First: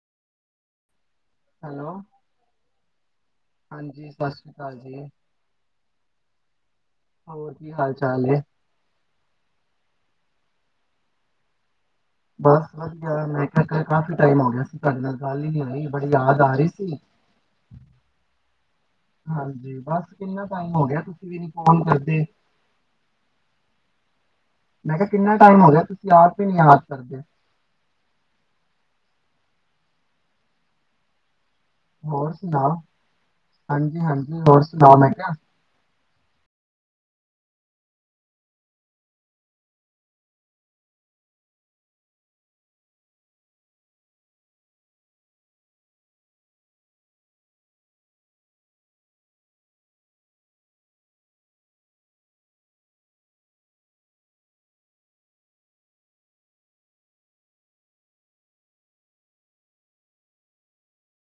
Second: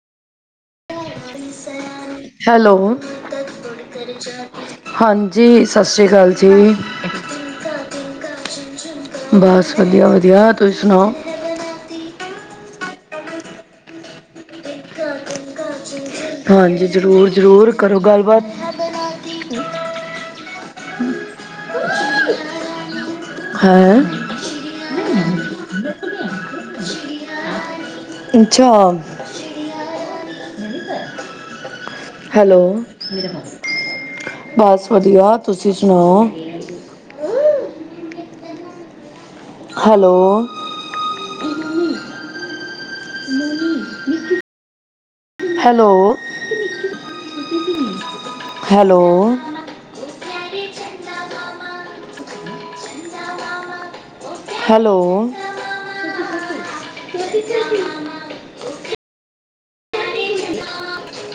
Hello hello, ਹਾਂਜੀ ਸਤਿ ਸ੍ਰੀ ਅਕਾਲ ਜੀ ਹਾਂਜੀ, ਸਤਿ ਸ੍ਰੀ ਅਕਾਲ ਜੀ, ਹੋਰ ਕੀ ਹਾਲ ਚਾਲ ਹੈ ਬਸ ਵਧੀਆ ਵ। ਵਿਧਿਆ, ਤੁਸੀਂ ਸੁਣਾਓ? ਬਸ ਵਧੀਆ, ਮੈਂ ਕਿਹਾ ਕਾਫੀ ਟਾਈਮ ਗਿਆ ਸੀ ਤੁਹਾਡੇ ਨਾਲ ਗੱਲ ਹੀ ਨੀ ਹੋਈ। ਬੜੀ ਯਾਦ ਆ ਰਹੀ ਹਾਂਜੀ ਸੀ, ਜ਼ਰੂਰ ਜ਼ਰੂਰ ਕਰੋ ਗੱਲਬਾਤ ਹਾਂਜੀ ਬਸ ਕਿੰਨਾ ਟਾਈ ਹੋ ਗਿਆ ਤੁਸੀਂ ਵੀ ਨੀ ਫੋਨ ਕਰਦੇ ਹੈਂ ਮੈਂ ਕਿਹਾ ਕਿੰਨਾ ਟਾਈਮ ਹੋ ਰਿਹਾ ਤੁਸੀਂ ਆਪ ਹੀ ਨ ਯਾਦ ਕਰਦੇ। ਅੱਛਾ [inaudible] ਹੋਰ ਹੈਲੋ, ਸੁਣਾਓ ਹਾਂਜੀ ਹਾਂਜੀ ਹੋਰ ਬਸ ਸੁਣਾਓ ਮੈਂ ਕਿਹਾ ਵਧੀਆ ਤੁਸੀਂ ਸੁਣਾਓ। ਹੈਲੋ। Hello, hello. ਹੈਲੋ